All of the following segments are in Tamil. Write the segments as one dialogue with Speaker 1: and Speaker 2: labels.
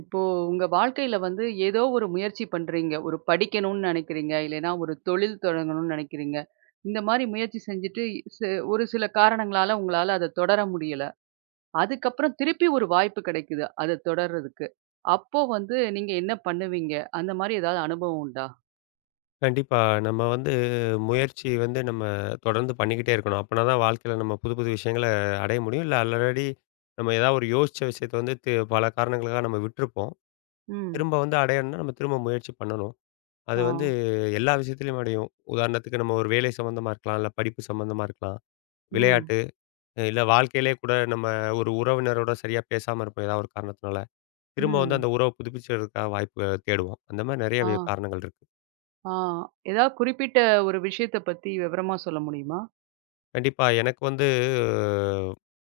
Speaker 1: இப்போ உங்க வாழ்க்கையில வந்து ஏதோ ஒரு முயற்சி பண்றீங்க. ஒரு படிக்கணும்னு நெனைக்கிறீங்க. இல்லைன்னா ஒரு தொழில் தொடங்கணும்னு நெனைக்கிறீங்க. இந்த மாரி முயற்சி செஞ்சுட்டு சி ஒரு சில காரணங்களால உங்களால அத தொடர முடியல. அதுக்கப்புறம் திருப்பி ஒரு வாய்ப்பு கிடைக்குது. அத தொடர்றதுக்கு. அப்போ வந்து நீங்க என்ன பண்ணுவீங்க? அந்த மாரி ஏதாவது அனுபவம் உண்டா?
Speaker 2: கண்டிப்பா. நம்ம வந்து முயற்சி வந்து நம்ம தொடர்ந்து பண்ணிக்கிட்டே இருக்கணும். அப்பனா தான் வாழ்க்கையில நம்ம புது, புது விஷயங்கள அடைய முடியும். இல்ல ஆல்ரெடி நம்ம ஏதாவது ஒரு யோசிச்ச விஷயத்த வந்து பல காரணங்களுக்காக நம்ம விட்டுருப்போம்.
Speaker 1: ம்.
Speaker 2: திரும்ப வந்து அடையணும்னா நம்ம திரும்ப முயற்சி பண்ணணும். அது
Speaker 1: ஆ.
Speaker 2: வந்து எல்லா விஷயத்திலயும் அடையும். உதாரணத்துக்கு நம்ம ஒரு வேலை சம்மந்தமா இருக்கலாம், இல்ல படிப்பு சம்மந்தமா இருக்கலாம்,
Speaker 1: ம்.
Speaker 2: விளையாட்டு, இல்ல வாழ்க்கையிலே கூட நம்ம ஒரு உறவினரோட சரியா பேசாம இருப்போம் ஏதாவது ஒரு காரணத்தினால. திரும்ப வந்து
Speaker 1: ம்.
Speaker 2: அந்த உறவ புதுப்பிச்சறதுக்காக வாய்ப்பு தேடுவோம். அந்த மாரி நெறைய
Speaker 1: ஆ,
Speaker 2: காரணங்கள் இருக்கு.
Speaker 1: ஆ. ஏதாவது குறிப்பிட்ட ஒரு விஷயத்த பத்தி விவரமா சொல்ல முடியுமா?
Speaker 2: கண்டிப்பா. எனக்கு வந்து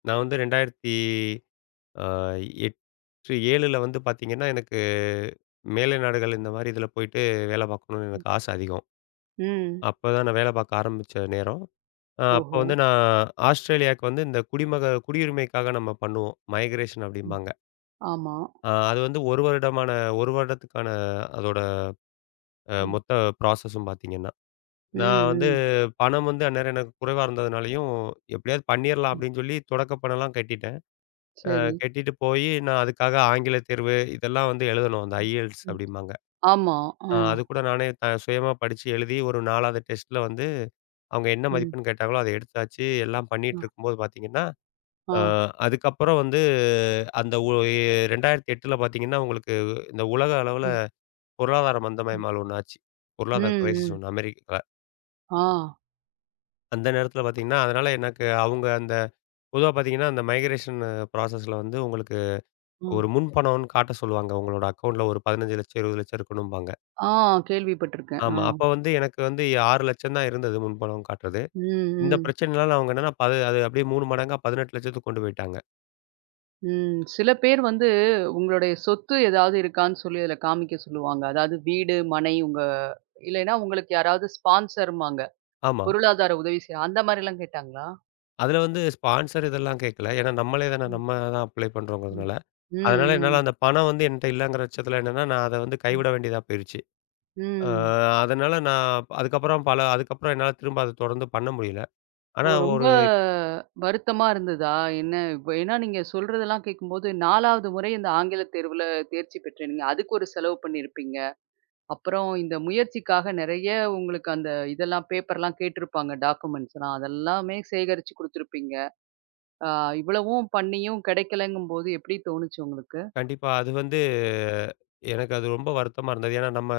Speaker 2: நான் வந்து 2000 அ 8, 7ல வந்து பார்த்தீங்கன்னா, எனக்கு மேலை நாடுகள் இந்த மாரி இதில போயிட்டு வேலை பார்க்கணும்னு எனக்கு ஆசை அதிகம்.
Speaker 1: ம்.
Speaker 2: அப்பதான் நான் வேலை பார்க்க ஆரம்பிச்ச நேரம். அப்போ
Speaker 1: ஓஹோ!
Speaker 2: வந்து நான் ஆஸ்திரேலியாவுக்கு வந்து இந்த குடியுரிமைக்காக நம்ம பண்ணுவோம். மைக்ரேஷன்
Speaker 1: ம்.
Speaker 2: அப்படிம்பாங்க.
Speaker 1: ஆமா.
Speaker 2: அது வந்து 1 வருடமான 1 வருடத்துக்கான அதோட
Speaker 1: ம்.
Speaker 2: மொத்த ப்ராசஸும் பார்த்தீங்கன்னா. நான் வந்து
Speaker 1: ம்.
Speaker 2: பணம் வந்து அந்நேரம் எனக்கு குறைவா இருந்ததுனாலயும், "எப்படியாவது பண்ணிறலாம்"
Speaker 1: ம்.
Speaker 2: அப்படின்னு சொல்லி தொடக்க பணம்லாம் கட்டிட்டேன்.
Speaker 1: சரி.
Speaker 2: கட்டிட்டு போயி, நான் அதுக்காக ஆங்கில தேர்வு இதெல்லாம் வந்து எழுதணும். அந்த
Speaker 1: ம்,
Speaker 2: IELTS
Speaker 1: ம்.
Speaker 2: அப்படிம்பாங்க.
Speaker 1: ஆமா. ஆ.
Speaker 2: அது கூட நானே சுயமா படிச்சு எழுதி ஒரு 4வது டெஸ்ட்ல வந்து அவங்க என்ன
Speaker 1: ம்.
Speaker 2: மதிப்பெண் கேட்டாங்களோ அத எடுத்தாச்சு. எல்லாம்
Speaker 1: அ.
Speaker 2: பண்ணிட்டு இருக்கும்போது பார்த்தீங்கன்னா,
Speaker 1: ஆ.
Speaker 2: அ அதுக்கப்புறம் வந்து அந்த ஒ எ 2008ல பார்த்தீங்கன்னா, உங்களுக்கு இந்த உலக அளவுல
Speaker 1: ம்.
Speaker 2: பொருளாதார
Speaker 1: ம்.
Speaker 2: மந்தமயமால் ஒண்ணு ஆச்சு.
Speaker 1: ம்.
Speaker 2: பொருளாதார கிரைசிஸ்
Speaker 1: ம்.
Speaker 2: ஒண்ணு அமெரிக்கால.
Speaker 1: ஆ.
Speaker 2: அந்த நேரத்தில பார்த்தீங்கன்னா, அதனால எனக்கு அவங்க அந்த பொதுவா பார்த்தீங்கன்னா, அந்த மைக்ரேஷன் ப்ராசஸ்ல வந்து உங்களுக்கு
Speaker 1: ஆ.
Speaker 2: ஒரு முன் பணம்னு காட்ட சொல்லுவாங்க. உங்களோட அக்கவுண்ட்ல ஒரு 15,00,000 20,00,000 இருக்கணும்பாங்க.
Speaker 1: ஆ கேள்விப்பட்டுருக்கேன்.
Speaker 2: ஆமா.
Speaker 1: ஆ.
Speaker 2: அப்ப வந்து எனக்கு வந்து 6,00,000 தான் இருந்தது முன் பணம் காட்டுறது.
Speaker 1: ம்.
Speaker 2: இந்த
Speaker 1: ம்.
Speaker 2: பிரச்சனைனால அவங்க என்னன்னா அது அப்படியே 3 மடங்கா 18,00,000த்துக்கு கொண்டு போயிட்டாங்க.
Speaker 1: ம். சில பேர் வந்து உங்களுடைய சொத்து ஏதாவது இருக்கான்னு சொல்லி அதில காமிக்க சொல்லுவாங்க. அதாவது வீடு, மனை உங்க இல்லைன்னா உங்களுக்கு யாராவது ஸ்பான்சர்ம்பாங்க.
Speaker 2: ஆமா.
Speaker 1: பொருளாதார உதவி செய்ய அந்த மாரிலாம் கேட்டாங்களா?
Speaker 2: அதுல வந்து ஸ்பான்சர் இதெல்லாம் கேட்கல. ஏன்னா நம்மளே தானே
Speaker 1: ம்.
Speaker 2: நம்ம தான் அப்ளை
Speaker 1: ம்.
Speaker 2: பண்றோங்கிறதுனால.
Speaker 1: ம்.
Speaker 2: அதனால
Speaker 1: ம்.
Speaker 2: என்னால அந்த பணம் வந்து என்ட்ட இல்லங்கிற பட்சத்துல என்னன்னா, நான் அத வந்து கைவிட
Speaker 1: ம்.
Speaker 2: வேண்டியதா போயிருச்சு. ஆ
Speaker 1: ம்.
Speaker 2: அதனால நான் அதுக்கப்புறம் என்னால திரும்ப அத தொடர்ந்து பண்ண முடியல. ஆனா
Speaker 1: ஓ! ரொம்ப
Speaker 2: ஒரு
Speaker 1: வருத்தமா இருந்ததா? என்ன இப்ப ஏன்னா நீங்க சொல்றதெல்லாம் கேட்கும்போது 4வது முறை இந்த ஆங்கில தேர்வுல தேர்ச்சி பெற்றீங்க. அதுக்கு ஒரு செலவு பண்ணியிருப்பீங்க. அப்புறம் இந்த முயற்சிக்காக நெறைய உங்களுக்கு அந்த இதெல்லாம் பேப்பர்லாம் கேட்டிருப்பாங்க டாக்குமெண்ட்ஸ்லாம். அதெல்லாமே சேகரிச்சு குடுத்துருப்பீங்க. ஆ இவ்வளவும் பண்ணியும் கிடைக்கலங்கும்போது எப்படி தோணுச்சு உங்களுக்கு?
Speaker 2: கண்டிப்பா. அது வந்து எனக்கு அது ரொம்ப வருத்தமா இருந்தது. ஏன்னா நம்ம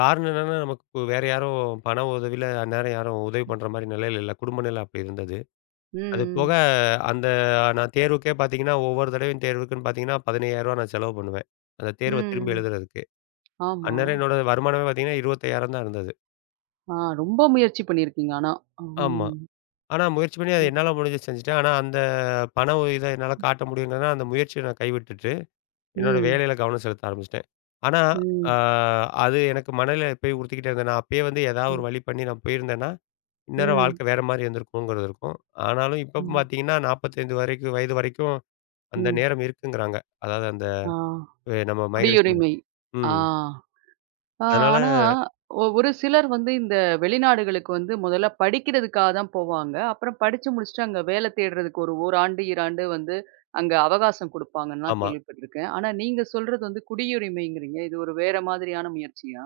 Speaker 2: காரணம் என்னன்னா, நமக்கு இப்போ வேற யாரும் பண உதவியில அந்நேரம் யாரும் உதவி பண்ற மாரி நிலையில இல்ல. குடும்ப நிலை அப்படி இருந்தது.
Speaker 1: ம்,
Speaker 2: அது போக
Speaker 1: ம்.
Speaker 2: அந்த நான் தேர்வுக்கே பார்த்தீங்கன்னா, ஒவ்வொரு தடவையும் தேர்வுக்குன்னு பார்த்தீங்கன்னா, ரூ. 15,000 நான் செலவு பண்ணுவேன். அந்த தேர்வ திரும்பி
Speaker 1: ம்.
Speaker 2: எழுதுறதுக்கு.
Speaker 1: ஆமா.
Speaker 2: அந்நேரம் என்னோட வருமானமே பார்த்தீங்கன்னா, 25,000 தான் இருந்தது.
Speaker 1: ஆ ரொம்ப முயற்சி பண்ணியிருக்கீங்க ஆனா.
Speaker 2: ஆமா.
Speaker 1: ம்.
Speaker 2: ஆனா முயற்சி பண்ணி அது
Speaker 1: ம்.
Speaker 2: என்னால முடிஞ்சத செஞ்சுட்டேன். ஆனா அந்த பண உதவி இத என்னால காட்ட முடியும்ங்கன்னா, அந்த முயற்சிய நான் கைவிட்டுட்டேன். என்னோட
Speaker 1: ம்.
Speaker 2: வேலையில கவனம் செலுத்த ஆரம்பிச்சுட்டேன். ஆனா, அ
Speaker 1: ம்.
Speaker 2: அது எனக்கு மனநிலை எப்பயும் உறுத்திக்கிட்டே இருந்தேன். நான் அப்பயே வந்து ஏதாவது ஒரு
Speaker 1: ம்.
Speaker 2: வழி பண்ணி நான் போயிருந்தேன்னா, இந்நேரம்
Speaker 1: ம்.
Speaker 2: வாழ்க்கை வேற மாரி இருந்திருக்குங்கிறது இருக்கும். ஆனாலும் இப்பவும்
Speaker 1: ம்.
Speaker 2: பார்த்தீங்கன்னா, 45 வரைக்கும் வயது வரைக்கும் அந்த
Speaker 1: ம்.
Speaker 2: நேரம் இருக்குங்கிறாங்க. அதாவது அந்த
Speaker 1: ஆ.
Speaker 2: நம்ம மைக்ரேஷன் பண்ணி
Speaker 1: குடியுரிமை. ஆ.
Speaker 2: ம்.
Speaker 1: ஆ
Speaker 2: அதனால
Speaker 1: ஆனா, ஒரு சிலர் வந்து இந்த வெளிநாடுகளுக்கு வந்து முதல்ல படிக்கிறதுக்காக தான் போவாங்க. அப்புறம் படிச்சு முடிச்சுட்டு அங்க வேலை தேடுறதுக்கு ஒரு ஓராண்டு, 2 வந்து அங்க அவகாசம் குடுப்பாங்கன்லாம்
Speaker 2: ஆமா.
Speaker 1: கேள்விப்பட்டுருக்கேன். ஆனா நீங்க சொல்றது வந்து குடியுரிமைங்கிறீங்க. இது ஒரு வேற மாதிரியான முயற்சியா?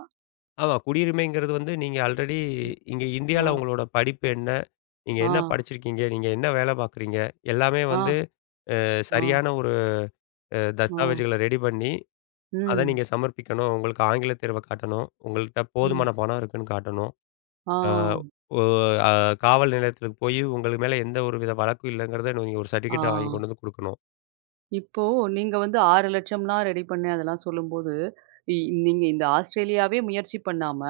Speaker 2: ஆமா. குடியுரிமைங்கிறது வந்து நீங்க ஆல்ரெடி
Speaker 1: ம்.
Speaker 2: இங்க
Speaker 1: ஆ,
Speaker 2: இந்தியால உங்களோட படிப்பு என்ன? நீங்க
Speaker 1: ஆ,
Speaker 2: என்ன படிச்சிருக்கீங்க? நீங்க என்ன வேலை பார்க்குறீங்க? எல்லாமே
Speaker 1: ஆ,
Speaker 2: வந்து
Speaker 1: ஆ,
Speaker 2: சரியான ஒரு
Speaker 1: ஆ.
Speaker 2: தஸ்தாவேஜுகள ரெடி பண்ணி அத
Speaker 1: ம்,
Speaker 2: நீங்க சமர்ப்பிக்கணும். உங்களுக்கு ஆங்கில தேர்வ காட்டணும். உங்கள்ட்ட
Speaker 1: ம்.
Speaker 2: போதுமான பணம் இருக்குன்னு காட்டணும்.
Speaker 1: ஆ,
Speaker 2: ஆ ஒ அ காவல் நிலையத்துக்கு போயி உங்கள் மேல எந்த ஒரு வித வழக்கும் இல்லங்கிறத நீங்க ஒரு
Speaker 1: ஆ.
Speaker 2: சர்டிஃபிகேட்ட வாங்கி கொண்டு வந்து குடுக்கணும்.
Speaker 1: இப்போ நீங்க வந்து 6,00,000லாம் ரெடி பண்ணேன் அதெல்லாம் சொல்லும்போது, இ நீங்க இந்த ஆஸ்ட்ரேலியாவே முயற்சி பண்ணாம,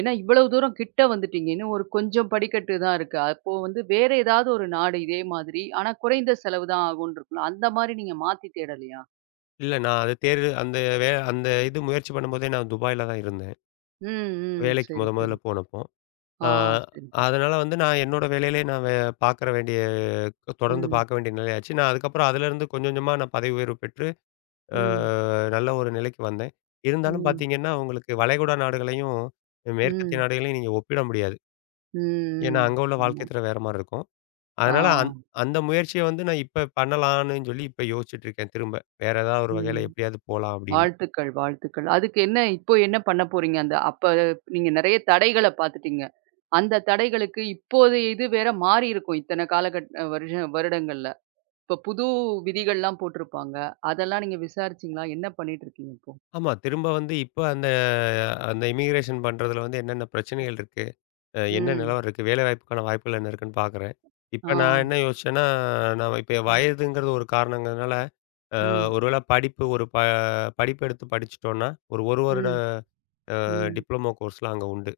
Speaker 1: ஏன்னா இவ்வளவு தூரம் கிட்ட வந்துட்டீங்க. இன்னும் ஒரு கொஞ்சம் படிக்கட்டு தான் இருக்கு. அப்போ வந்து வேற ஏதாவது ஒரு நாடு இதே மாதிரி, ஆனா குறைந்த செலவு தான் ஆகும்னு இருக்கும்ல. அந்த மாரி நீங்க மாத்தி தேடலையா?
Speaker 2: இல்ல நான் அது தேர்வு அந்த அந்த இது முயற்சி பண்ணும்போதே நான் துபாயில தான் இருந்தேன்.
Speaker 1: ம், ம்.
Speaker 2: வேலைக்கு
Speaker 1: சரி,
Speaker 2: முதல்ல
Speaker 1: சரி.
Speaker 2: போனப்போ. ஆ
Speaker 1: ஆ சரி, சரி.
Speaker 2: அதனால வந்து நான் என்னோட வேலையிலேயே நான் பார்க்கற வேண்டிய தொடர்ந்து
Speaker 1: ம்,
Speaker 2: பார்க்க வேண்டிய நிலை ஆச்சு. நான் அதுக்கப்புறம் அதுலேருந்து கொஞ்சம் கொஞ்சமா நான் பதவி உயர்வு பெற்று அ
Speaker 1: ம்,
Speaker 2: நல்ல ஒரு நிலைக்கு வந்தேன். இருந்தாலும்
Speaker 1: ம்,
Speaker 2: பார்த்தீங்கன்னா, உங்களுக்கு வளைகுடா நாடுகளையும், மேற்கத்திய
Speaker 1: ம்,
Speaker 2: நாடுகளையும் நீங்க ஒப்பிட முடியாது. ஏன்னா,
Speaker 1: ம், ம்.
Speaker 2: அங்க உள்ள வாழ்க்கை
Speaker 1: ஆமா.
Speaker 2: தரம் வேற மாரி இருக்கும்.
Speaker 1: ஆ,
Speaker 2: அதனால அந்த முயற்சிய வந்து நான் இப்ப பண்ணலான்னு சொல்லி இப்ப யோசிச்சுட்டு இருக்கேன் திரும்ப. வேற ஏதாவது ஒரு
Speaker 1: ம்.
Speaker 2: வகையில எப்படியாவது போலாம் அப்படின்னு.
Speaker 1: வாழ்த்துக்கள், வாழ்த்துக்கள். அதுக்கு என்ன இப்போ என்ன பண்ண போறீங்க? அந்த அப்ப நீங்க நெறைய தடைகள பாத்துட்டீங்க. அந்த தடைகளுக்கு இப்போதைய இது வேற மாறி இருக்கும். இத்தன காலகட் அ வருஷ வருடங்கள்ல. இப்ப புது விதிகள்லாம் போட்டிருப்பாங்க. அதெல்லாம் நீங்க விசாரிச்சீங்களா? என்ன பண்ணிட்டு இருக்கீங்க இப்போ?
Speaker 2: ஆமா, திரும்ப வந்து இப்ப அந்த அந்த இமிகிரேஷன் பண்றதுல வந்து என்னென்ன பிரச்சனைகள் இருக்கு? என்ன
Speaker 1: ம்.
Speaker 2: நிலவரம் இருக்கு? வேலைவாய்ப்புக்கான வாய்ப்புகள் என்ன இருக்குன்னு பார்க்குறேன்.
Speaker 1: ஆ.
Speaker 2: இப்ப நான் என்ன யோசிச்சேன்னா, நான் இப்ப என்
Speaker 1: ம்.
Speaker 2: வயதுங்கிறது ஒரு காரணங்கிறதுனால அ
Speaker 1: ம்.
Speaker 2: ஒருவேள படிப்பு ஒரு படிப்பு எடுத்து படிச்சுட்டோம்னா, ஒரு 1 வருட
Speaker 1: ம். ம்.
Speaker 2: டிப்ளமோ கோர்ஸ்லாம் அங்க உண்டு.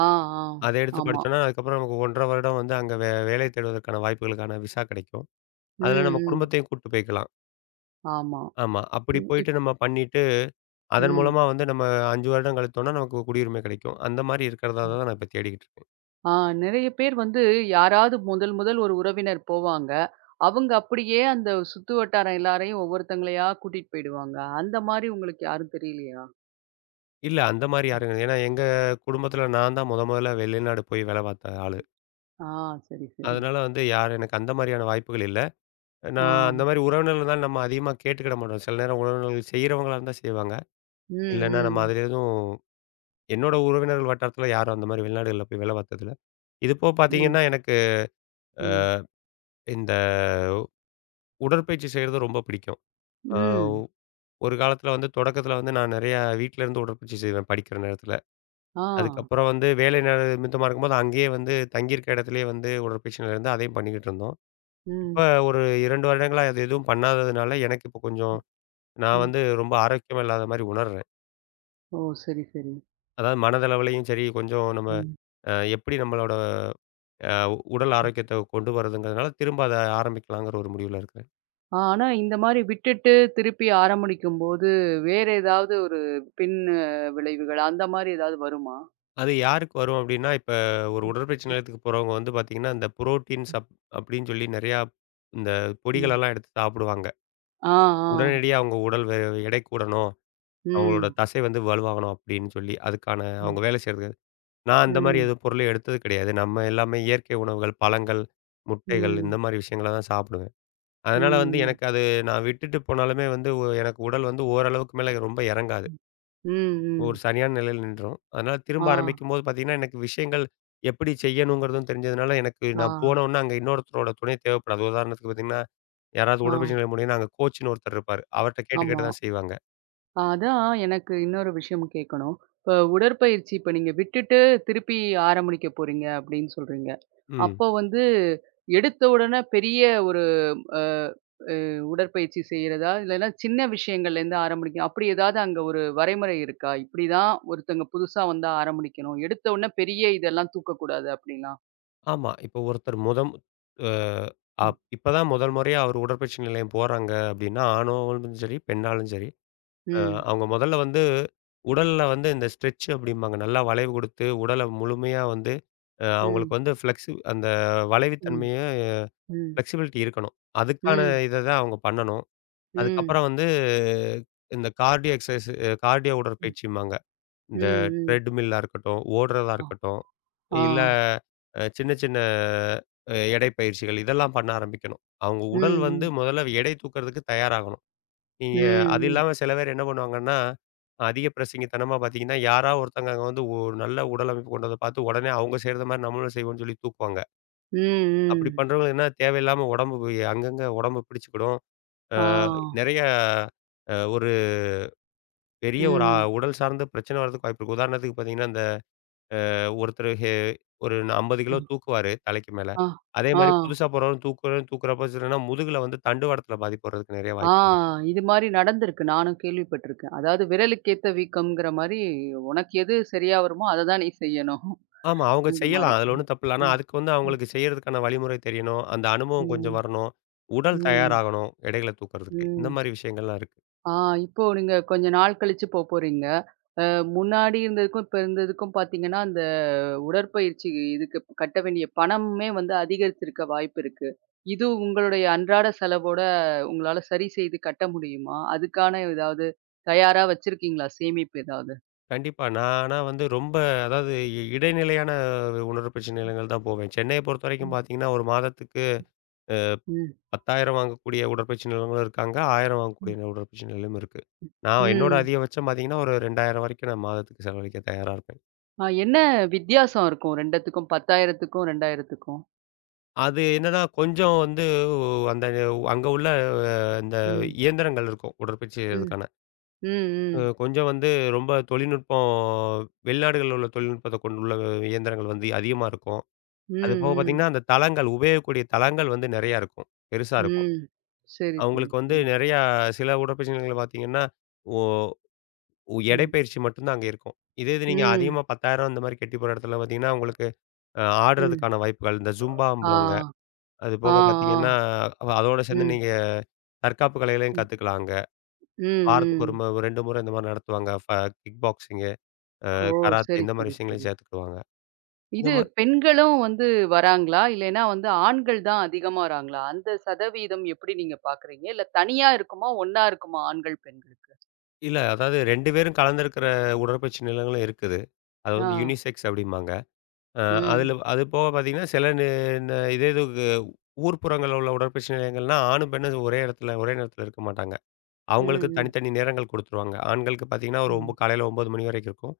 Speaker 1: ஆ, ஆ.
Speaker 2: அத எடுத்து
Speaker 1: ஆமா.
Speaker 2: படிச்சோம்னா, அதுக்கப்புறம் நமக்கு 1 1/2 வருடம் வந்து அங்க வேலை தேடுவதற்கான வாய்ப்புகளுக்கான விசா கிடைக்கும்.
Speaker 1: ம்,
Speaker 2: அதுல நம்ம
Speaker 1: ம்.
Speaker 2: குடும்பத்தையும் கூட்டு போய்க்கலாம்.
Speaker 1: ஆமா.
Speaker 2: ஆமா. அப்படி
Speaker 1: ம்.
Speaker 2: போயிட்டு நம்ம பண்ணிட்டு, அதன்
Speaker 1: ம்.
Speaker 2: மூலமா வந்து நம்ம 5 வருடம் கழித்தோம்னா, நமக்கு குடியுரிமை கிடைக்கும். அந்த மாரி இருக்கிறதா
Speaker 1: அ.
Speaker 2: தான் நான் இப்ப தேடிக்கிட்டு இருக்கேன்.
Speaker 1: ஆ நெறைய பேர் வந்து யாராவது முதல் முதல் ஒரு உறவினர் போவாங்க. அவங்க அப்படியே அந்த சுத்து வட்டாரம் எல்லாரையும் ஒவ்வொருத்தங்களையா கூட்டிட்டு போயிடுவாங்க. அந்த மாரி உங்களுக்கு யாரும் தெரியலையா?
Speaker 2: இல்ல அந்த மாரி யாரும் கிடையாது. ஏன்னா எங்க குடும்பத்துல நான் தான் முதல்ல வெளிநாடு போய் வேல பார்த்த ஆளு.
Speaker 1: ஆ சரி, சரி.
Speaker 2: அதனால வந்து யாரும் எனக்கு அந்த மாரியான வாய்ப்புகள் இல்ல.
Speaker 1: ஆ.
Speaker 2: நான் அந்த மாரி உறவினர்கள் இருந்தாலும் நம்ம அதிகமா கேட்டுக்கிட மாட்டோம். சில நேரம் உறவினர்கள் செய்றவங்களா இருந்தா செய்வாங்க.
Speaker 1: ம்,
Speaker 2: இல்லன்னா நம்ம
Speaker 1: ம்.
Speaker 2: அதுல எதுவும் என்னோட உறவினர்கள் வட்டாரத்துல யாரும் அந்த மாரி வெளிநாடுகள்ல போய் வேல பார்த்தது இல்ல. இது போக
Speaker 1: ம்,
Speaker 2: பார்த்தீங்கன்னா, எனக்கு
Speaker 1: ம்,
Speaker 2: இந்த உடற்பயிற்சி செய்றது ரொம்ப பிடிக்கும். ஆ
Speaker 1: ம்.
Speaker 2: ஒரு காலத்துல வந்து தொடக்கத்துல வந்து நான் நெறையா வீட்ல இருந்து உடற்பயிற்சி செய்வேன் படிக்கிற நேரத்துல.
Speaker 1: ஆ.
Speaker 2: அதுக்கப்புறம் வந்து வேலை நேர நிமித்தமா இருக்கும்போது அங்கேயே வந்து தங்கியிருக்க இடத்துலயே வந்து உடற்பயிற்சி நிலையம் அதையும் பண்ணிக்கிட்டு இருந்தோம். இப்ப
Speaker 1: ம்,
Speaker 2: ஒரு 2 வருடங்களா அது எதுவும் பண்ணாததுனால எனக்கு இப்ப கொஞ்சம் நான்
Speaker 1: ம்.
Speaker 2: வந்து ரொம்ப ஆரோக்கியமா இல்லாத மாரி உணர்றேன்.
Speaker 1: ஓ! சரி, சரி.
Speaker 2: அதாவது மனதளவுலயும் சரி, கொஞ்சம் நம்ம
Speaker 1: ம்,
Speaker 2: எப்படி நம்மளோட அ உடல்
Speaker 1: ம்.
Speaker 2: ஆரோக்கியத்த கொண்டு வரதுங்கிறதுனால, திரும்ப அத ஆரம்பிக்கலாங்கிற ஒரு முடிவுல இருக்கிறேன்.
Speaker 1: ஆ, ஆனா இந்த மாரி விட்டுட்டு திருப்பி ஆரம்பிக்கும்போது, வேற ஏதாவது ஒரு பின் விளைவுகள் அந்த மாரி ஏதாவது வருமா?
Speaker 2: அது யாருக்கு வரும் அப்படின்னா, இப்ப ஒரு
Speaker 1: ம்,
Speaker 2: உடற்பயிற்சி நிலையத்துக்கு போறவங்க வந்து பார்த்தீங்கன்னா, இந்த புரோட்டீன் சப் அப்படின்னு சொல்லி நெறையா இந்த
Speaker 1: ம்.
Speaker 2: பொடிகளெல்லாம் எடுத்து சாப்பிடுவாங்க.
Speaker 1: ஆ, ஆ.
Speaker 2: உடனடியா அவங்க உடல் எடை கூடணும், அவங்களோட
Speaker 1: ம்,
Speaker 2: தசை வந்து வலுவாகணும் அப்படின்னு சொல்லி, அதுக்கான
Speaker 1: ம்,
Speaker 2: அவங்க வேலை செய்றது. நான் அந்த மாரி
Speaker 1: ம்,
Speaker 2: எதுவும் பொருளும் எடுத்தது கிடையாது. நம்ம எல்லாமே இயற்கை உணவுகள், பழங்கள், முட்டைகள் இந்த
Speaker 1: ம்,
Speaker 2: மாரி விஷயங்கள தான் சாப்பிடுவேன். அதனால வந்து
Speaker 1: ம்,
Speaker 2: எனக்கு அது நான் விட்டுட்டு போனாலுமே வந்து எனக்கு உடல் வந்து ஓரளவுக்கு மேல ரொம்ப இறங்காது.
Speaker 1: ம்,
Speaker 2: ஒரு
Speaker 1: ம்.
Speaker 2: சரியான நிலையில நின்றும். அதனால
Speaker 1: ஆ,
Speaker 2: திரும்ப ஆரம்பிக்கும்போது பார்த்தீங்கன்னா, எனக்கு விஷயங்கள் எப்படி செய்யணுங்கிறதும் தெரிஞ்சதுனால, எனக்கு
Speaker 1: ஆ,
Speaker 2: நான் போனோனே அங்க இன்னொருத்தரோட துணை தேவைப்படாது. உதாரணத்துக்கு பார்த்தீங்கன்னா, யாராவது
Speaker 1: ஆ.
Speaker 2: உடற்பயிற்சி நிலையம் முடியும்னா அங்க கோச்சுன்னு ஒருத்தர் இருப்பாரு. அவர்ட்ட கேட்டு
Speaker 1: ஆமா.
Speaker 2: கேட்டு தான் செய்வாங்க.
Speaker 1: அதான் எனக்கு இன்னொரு விஷயம் கேட்கணும். இப்ப உடற்பயிற்சி இப்ப நீங்க விட்டுட்டு திருப்பி ஆரம்பிக்க போறீங்க அப்படின்னு சொல்றீங்க.
Speaker 2: ம்.
Speaker 1: அப்போ வந்து எடுத்த உடனே பெரிய ஒரு அ அ உடற்பயிற்சி செய்றதா? இல்லைன்னா சின்ன விஷயங்கள்லேருந்து ஆரம்பிக்கும். அப்படி ஏதாவது அங்க ஒரு வரைமுறை இருக்கா? இப்படிதான் ஒருத்தங்க புதுசா வந்தா ஆரம்பிக்கணும். எடுத்த உடனே பெரிய இதெல்லாம் தூக்கக்கூடாது அப்படின்னா?
Speaker 2: ஆமா. இப்போ ஒருத்தர் முதம் அ
Speaker 1: ம்.
Speaker 2: அப் இப்ப தான் முதல் முறையா அவர் உடற்பயிற்சி நிலையம் போறாங்க அப்படின்னா, ஆணாலும் சரி, பெண்ணாலும் சரி அ
Speaker 1: ம்.
Speaker 2: அவங்க முதல்ல வந்து உடல்ல வந்து இந்த ஸ்ட்ரெச் அப்படிம்பாங்க. நல்லா வளைவு கொடுத்து உடல முழுமையா வந்து
Speaker 1: ம்.
Speaker 2: அவங்களுக்கு வந்து அந்த
Speaker 1: ம்.
Speaker 2: வளைவுத்தன்மைய
Speaker 1: ம்.
Speaker 2: ஃப்ளெக்சிபிலிட்டி இருக்கணும். அதுக்கான
Speaker 1: ம்.
Speaker 2: இத தான் அவங்க பண்ணணும்.
Speaker 1: ம்.
Speaker 2: அதுக்கப்புறம் வந்து இந்த கார்டியோ எக்ஸர்சைஸ் கார்டியோ
Speaker 1: ம்.
Speaker 2: உடற்பயிற்சிம்பாங்க.
Speaker 1: ம்.
Speaker 2: இந்த
Speaker 1: ம்.
Speaker 2: ட்ரெட்மில்லா இருக்கட்டும், ஓடுறதா
Speaker 1: ஆ.
Speaker 2: இருக்கட்டும்,
Speaker 1: ஆ.
Speaker 2: இல்ல சின்ன சின்ன எடை பயிற்சிகள் இதெல்லாம் பண்ண ஆரம்பிக்கணும். அவங்க உடல் வந்து
Speaker 1: ம்.
Speaker 2: முதல்ல எடை தூக்குறதுக்கு தயாராகணும். நீங்க
Speaker 1: ம்.
Speaker 2: அது
Speaker 1: ம்.
Speaker 2: இல்லாம சில பேர் என்ன பண்ணுவாங்கன்னா, அதிக பிரசங்கித்தனமா பார்த்தீங்கன்னா, யாரா ஒருத்தங்க அங்க வந்து ஒரு நல்ல உடல் அமைப்பு கொண்டத பார்த்து உடனே அவங்க செய்ற மாரி நம்மளும் செய்வோம்னு சொல்லி தூக்குவாங்க.
Speaker 1: ம்,
Speaker 2: அப்படி
Speaker 1: ம்.
Speaker 2: பண்றவங்க என்ன தேவையில்லாம உடம்பு போய் அங்கங்க உடம்பு பிடிச்சுக்கிடும். அ
Speaker 1: ஆ.
Speaker 2: நெறைய ஒரு பெரிய ஒரு
Speaker 1: ம்.
Speaker 2: உடல் சார்ந்த பிரச்சனை வர்றதுக்கு வாய்ப்பு இருக்கு. உதாரணத்துக்கு பார்த்தீங்கன்னா, இந்த ஒருத்தர் ஒரு 50 கிலோ
Speaker 1: ம்.
Speaker 2: தூக்குவாரு தலைக்கு மேல.
Speaker 1: ஆ.
Speaker 2: அதே
Speaker 1: ஆ.
Speaker 2: மாரி புதுசா போறவரும் தூக்குறவரும் தூக்குறப்ப பார்த்தீங்கன்னா, முதுகுல வந்து தண்டுவாடத்தில பாதிப்பு வர்றதுக்கு நெறைய
Speaker 1: ஆ.
Speaker 2: வாய்ப்பு.
Speaker 1: இது மாரி நடந்திருக்கு. நானும் கேள்விப்பட்டிருக்கேன். அதாவது விரலுக்கேத்த வீக்கம்ங்கிற மாரி, உனக்கு எது சரியா வருமோ, அத தான் நீ செய்யணும்.
Speaker 2: ஆமா. அவங்க
Speaker 1: அந்த
Speaker 2: செய்யலாம்.
Speaker 1: மாரி.
Speaker 2: அதுல
Speaker 1: ம்.
Speaker 2: ஒண்ணும் தப்பு இல்ல. ஆனா,
Speaker 1: ம்.
Speaker 2: அதுக்கு வந்து
Speaker 1: ம்.
Speaker 2: அவங்களுக்கு செய்யறதுக்கான வழிமுறை தெரியணும். அந்த அனுபவம் கொஞ்சம்
Speaker 1: ம்.
Speaker 2: வரணும். உடல்
Speaker 1: ம்.
Speaker 2: தயாராகணும், எடைகள தூக்குறதுக்கு. இந்த
Speaker 1: ம்.
Speaker 2: மாரி விஷயங்கள்லாம் இருக்கு.
Speaker 1: ஆ இப்போ நீங்க கொஞ்ச நாள் கழிச்சு போறீங்க. அ முன்னாடி இருந்ததுக்கும், இப்ப இருந்ததுக்கும் பார்த்தீங்கன்னா, அந்த உடற்பயிற்சி இதுக்கு கட்ட வேண்டிய பணமுமே வந்து அதிகரித்திருக்க வாய்ப்பு இருக்கு. இது உங்களுடைய அன்றாட செலவோட உங்களால சரி செய்து கட்ட முடியுமா? அதுக்கான ஏதாவது தயாரா வச்சிருக்கீங்களா சேமிப்பு ஏதாவது?
Speaker 2: கண்டிப்பா. நான் ஆனா வந்து ரொம்ப அதாவது இடைநிலையான உடற்பயிற்சி நிலையங்கள் தான் போவேன். சென்னைய பொறுத்தவரைக்கும்
Speaker 1: ம்.
Speaker 2: பார்த்தீங்கன்னா, ஒரு மாதத்துக்கு
Speaker 1: ம்.
Speaker 2: 10,000 வாங்கக்கூடிய உடற்பயிற்சி நிலையங்களும் இருக்காங்க. 1,000 வாங்கக்கூடிய
Speaker 1: ம்.
Speaker 2: உடற்பயிற்சி நிலையமும் இருக்கு. நான் என்னோட
Speaker 1: ம்.
Speaker 2: அதிகபட்சம் பார்த்தீங்கன்னா, ஒரு 2,000 வரைக்கும் நான் மாதத்துக்கு செலவழிக்க தயாரா இருப்பேன்.
Speaker 1: ஆ என்ன வித்தியாசம் இருக்கும் 2த்துக்கும் 10,000த்துக்கும் 2,000த்துக்கும்?
Speaker 2: அது என்னன்னா, கொஞ்சம் வந்து அந்த அங்க உள்ள இந்த
Speaker 1: ம்.
Speaker 2: இயந்திரங்கள் இருக்கும். உடற்பயிற்சி
Speaker 1: ம்.
Speaker 2: செய்றதுக்கான.
Speaker 1: ம். ம்.
Speaker 2: கொஞ்சம் வந்து ரொம்ப தொழில்நுட்பம் வெளிநாடுகள்ல உள்ள தொழில்நுட்பத்த கொண்டுள்ள இயந்திரங்கள் வந்து அதிகமா இருக்கும்.
Speaker 1: ம்.
Speaker 2: அது போக
Speaker 1: ம்.
Speaker 2: பார்த்தீங்கன்னா, அந்த தளங்கள் உபயோகிக்கக்கூடிய தளங்கள் வந்து நெறையா இருக்கும். பெருசா இருக்கும்.
Speaker 1: ம். சரி, சரி,
Speaker 2: அவங்களுக்கு வந்து
Speaker 1: சரி.
Speaker 2: நெறையா சில உடற்பயிற்சி நிலையங்கள்ல பார்த்தீங்கன்னா, ஒ
Speaker 1: ம்.
Speaker 2: எடைப்பயிற்சி மட்டும்தான் அங்க இருக்கும். இதே இது நீங்க
Speaker 1: ம்.
Speaker 2: அதிகமா 10,000 இந்த மாரி கட்டி போற இடத்துல பார்த்தீங்கன்னா, உங்களுக்கு
Speaker 1: ம்.
Speaker 2: ஆடுறதுக்கான வாய்ப்புகள், இந்த
Speaker 1: ஆ.
Speaker 2: ஜும்பாம்பாங்க. அது
Speaker 1: ஆ,
Speaker 2: போக
Speaker 1: ஆ.
Speaker 2: பார்த்தீங்கன்னா, அதோட சேர்ந்து
Speaker 1: ம்.
Speaker 2: நீங்க தற்காப்பு கலைகளையும்
Speaker 1: ம்.
Speaker 2: கத்துக்கலாம் அங்க.
Speaker 1: ம்.
Speaker 2: வாரத்துக்கு
Speaker 1: ம்.
Speaker 2: ஒரு 2 முறை இந்த மாரி நடத்துவாங்க. கிக் பாக்ஸிங்கு,
Speaker 1: ஓ!
Speaker 2: கராத்தே
Speaker 1: சரி,
Speaker 2: இந்த மாரி
Speaker 1: சரி,
Speaker 2: விஷயங்களையும்
Speaker 1: சரி.
Speaker 2: சேர்த்துக்குடுவாங்க. இந்த
Speaker 1: இது
Speaker 2: மாரி
Speaker 1: பெண்களும் வந்து வராங்களா? இல்லைன்னா வந்து ஆண்கள் தான் அதிகமா வராங்களா? அந்த சதவீதம் எப்படி நீங்க பார்க்குறீங்க? இல்ல தனியா இருக்குமா? ஒண்ணா இருக்குமா? ஆண்கள், பெண்களுக்கு?
Speaker 2: இல்ல அதாவது 2 பேரும் கலந்திருக்கிற உடற்பயிற்சி நிலையங்களும் இருக்குது. அது
Speaker 1: ஆ.
Speaker 2: வந்து யுனிசெக்ஸ் அப்டிம்பாங்க. அ
Speaker 1: ம்.
Speaker 2: அதில அது போக பார்த்தீங்கன்னா, சில நி ந இதே இது ஊர்ப்புறங்கள்ல உள்ள உடற்பயிற்சி நிலையங்கள்னா, ஆணும், பெண்ணும் ஒரே இடத்துல ஒரே நேரத்தில இருக்க மாட்டாங்க.
Speaker 1: ம்.
Speaker 2: அவங்களுக்கு
Speaker 1: ம்.
Speaker 2: தனித்தனி நேரங்கள் குடுத்துருவாங்க. ஆண்களுக்கு பார்த்தீங்கன்னா, ஒரு
Speaker 1: ம்.
Speaker 2: காலையில 9 மணி வரைக்கும் இருக்கும்.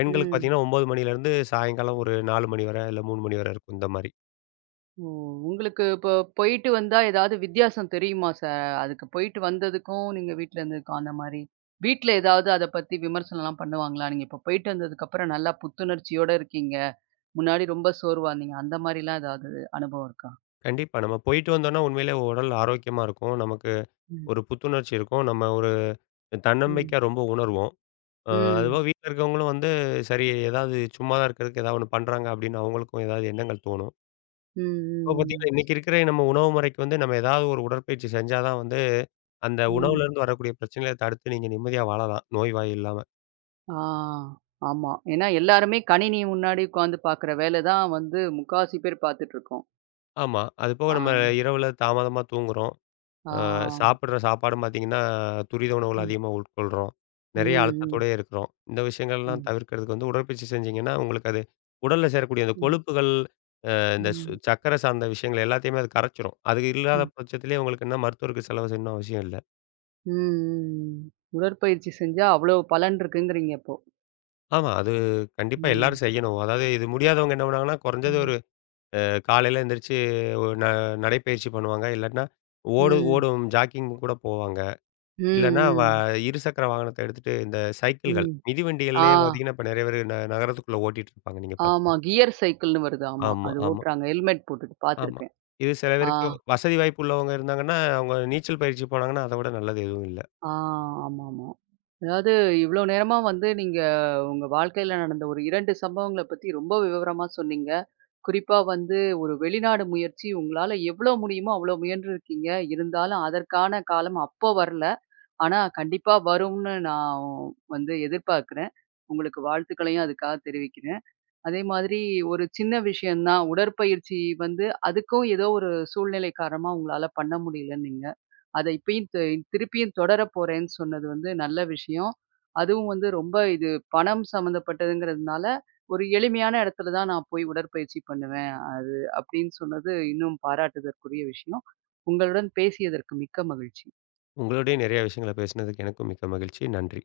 Speaker 2: பெண்களுக்கு
Speaker 1: ம்.
Speaker 2: பார்த்தீங்கன்னா, 9 மணிலேருந்து சாயங்காலம் ஒரு 4 மணி வரை, இல்ல 3 மணி வரை இருக்கும் இந்த மாரி.
Speaker 1: ஓ! உங்களுக்கு இப்போ போயிட்டு வந்தா ஏதாவது வித்தியாசம் தெரியுமா அதுக்கு போயிட்டு வந்ததுக்கும், நீங்க வீட்ல இருந்ததுக்கும் அந்த மாரி? வீட்ல ஏதாவது அத பத்தி விமர்சனம்லாம் பண்ணுவாங்களா? நீங்க இப்போ போயிட்டு வந்ததுக்கப்புறம் நல்லா புத்துணர்ச்சியோட இருக்கீங்க. முன்னாடி ரொம்ப சோர்வா இருந்தீங்க. அந்த மாரிலாம் ஏதாவது அனுபவம் இருக்கா?
Speaker 2: கண்டிப்பா. நம்ம போயிட்டு வந்தோம்னா, உண்மையிலே உடல் ஆரோக்கியமா இருக்கும். நமக்கு
Speaker 1: ம்.
Speaker 2: ஒரு புத்துணர்ச்சி இருக்கும். நம்ம ஒரு
Speaker 1: ம்.
Speaker 2: தன்னம்பிக்கை ரொம்ப உணர்வோம்.
Speaker 1: ம்.
Speaker 2: அதுபோக வீட்ல இருக்கவங்களும் வந்து, சரி ஏதாவது சும்மா தான் இருக்கிறதுக்கு ஏதாவது ஒண்ணு பண்றாங்க அப்படின்னு அவங்களுக்கும் ஏதாவது எண்ணங்கள் தோணும்.
Speaker 1: ம்,
Speaker 2: இப்போ பார்த்தீங்கன்னா,
Speaker 1: ம்,
Speaker 2: இன்னைக்கு இருக்கிற நம்ம உணவு முறைக்கு வந்து நம்ம ஏதாவது ஒரு உடற்பயிற்சி செஞ்சா தான் வந்து, அந்த
Speaker 1: ம்.
Speaker 2: உணவுலேருந்து வரக்கூடிய பிரச்சனைகள தடுத்து நீங்க நிம்மதியா வாழலாம். நோய்வாய் இல்லாம.
Speaker 1: ஆ, ஆமா. ஏன்னா எல்லாருமே கணினி முன்னாடி உட்காந்து பார்க்குற வேல தான் வந்து முக்காவாசி பேர் பார்த்துட்டுருக்கோம்.
Speaker 2: ஆமா. அதுபோக
Speaker 1: ஆ,
Speaker 2: நம்ம இரவுல தாமதமா தூங்குறோம். அ
Speaker 1: ஆ.
Speaker 2: சாப்பிடுற சாப்பாடும் பார்த்தீங்கன்னா, துரித உணவுகள்
Speaker 1: ம்,
Speaker 2: அதிகமா உட்கொள்றோம்.
Speaker 1: ம்,
Speaker 2: நெறைய
Speaker 1: ம்,
Speaker 2: அழுத்தத்தோடயே இருக்கிறோம். இந்த விஷயங்கள்லாம்
Speaker 1: ம்,
Speaker 2: தவிர்க்கிறதுக்கு வந்து உடற்பயிற்சி செஞ்சீங்கன்னா, உங்களுக்கு அது உடல்ல சேரக்கூடிய அந்த
Speaker 1: ம்,
Speaker 2: கொழுப்புகள், அ இந்த சு
Speaker 1: ம்,
Speaker 2: சர்க்கரை சார்ந்த விஷயங்கள் எல்லாத்தையுமே அது கரைச்சிரும். அது இல்லாத
Speaker 1: ம்,
Speaker 2: பட்சத்திலயே உங்களுக்கு என்ன மருத்துவருக்கு செலவு செய்யணும்னு அவசியம் இல்ல.
Speaker 1: ம். உடற்பயிற்சி செஞ்சா அவ்வளோ பலன் இருக்குங்கிறீங்க அப்போ.
Speaker 2: ஆமா, அது கண்டிப்பா
Speaker 1: ம்,
Speaker 2: எல்லாரும் செய்யணும். அதாவது இது முடியாதவங்க என்ன பண்ணுவாங்கன்னா, குறைஞ்சது ஒரு
Speaker 1: ம்,
Speaker 2: அ காலையில எந்திரிச்சு ஒரு நடைப்பயிற்சி பண்ணுவாங்க. இல்லாட்டினா
Speaker 1: ம்,
Speaker 2: ஓடும் ஜாக்கிங் கூட போவாங்க.
Speaker 1: ம்,
Speaker 2: இல்லன்னா,
Speaker 1: ம்,
Speaker 2: இருசக்கர வாகனத்த எடுத்துட்டு இந்த சைக்கிள்கள்,
Speaker 1: ம். ஆ,
Speaker 2: மிதிவண்டிகள்லயே பார்த்தீங்கன்னா, இப்ப நெறைய பேரு நகரத்துக்குள்ள ஓட்டிட்டு இருப்பாங்க. நீங்க
Speaker 1: ஆமா.
Speaker 2: பார்த்தீங்க
Speaker 1: கியர் சைக்கிள்ன்னு வருது. ஆமா.
Speaker 2: ஆமா,
Speaker 1: அது
Speaker 2: ஆமா,
Speaker 1: ஓட்டுறாங்க. ஹெல்மெட் போட்டுட்டு
Speaker 2: ஆமா.
Speaker 1: பார்த்துருக்கேன்.
Speaker 2: இது சில
Speaker 1: ஆ.
Speaker 2: பேருக்கு வசதி வாய்ப்பு உள்ளவங்க இருந்தாங்கன்னா, அவங்க நீச்சல் பயிற்சி போனாங்கன்னா, அத விட நல்லது எதுவும் இல்ல.
Speaker 1: ஆ, ஆமாமா. அதாவது இவ்வளோ நேரமா வந்து நீங்க உங்க வாழ்க்கையில நடந்த ஒரு 2 சம்பவங்கள பத்தி ரொம்ப விவரமா சொன்னீங்க. குறிப்பா வந்து ஒரு வெளிநாடு முயற்சி உங்களால எவ்வளோ முடியுமோ அவ்வளோ முயன்றிருக்கீங்க. இருந்தாலும் அதற்கான காலம் அப்ப வரல. ஆனா கண்டிப்பா வரும்னு நான் வந்து எதிர்பார்க்கிறேன். உங்களுக்கு வாழ்த்துக்களையும் அதுக்காக தெரிவிக்கிறேன். அதே மாதிரி ஒரு சின்ன விஷயம் தான். உடற்பயிற்சி வந்து அதுக்கும் ஏதோ ஒரு சூழ்நிலை காரணமா உங்களால பண்ண முடியலன்னீங்க. அத இப்பயும் திருப்பியும் தொடரப் போறேன்னு சொன்னது வந்து நல்ல விஷயம். அதுவும் வந்து ரொம்ப இது பணம் சம்மந்தப்பட்டதுங்கிறதுனால, ஒரு எளிமையான இடத்துல தான் நான் போய் உடற்பயிற்சி பண்ணுவேன். அது அப்படின்னு சொன்னது இன்னும் பாராட்டுதற்குரிய விஷயம். உங்களுடன் பேசியதற்கு மிக்க மகிழ்ச்சி.
Speaker 2: உங்களோடயே நெறைய விஷயங்கள பேசினதுக்கு எனக்கும் மிக்க மகிழ்ச்சி. நன்றி.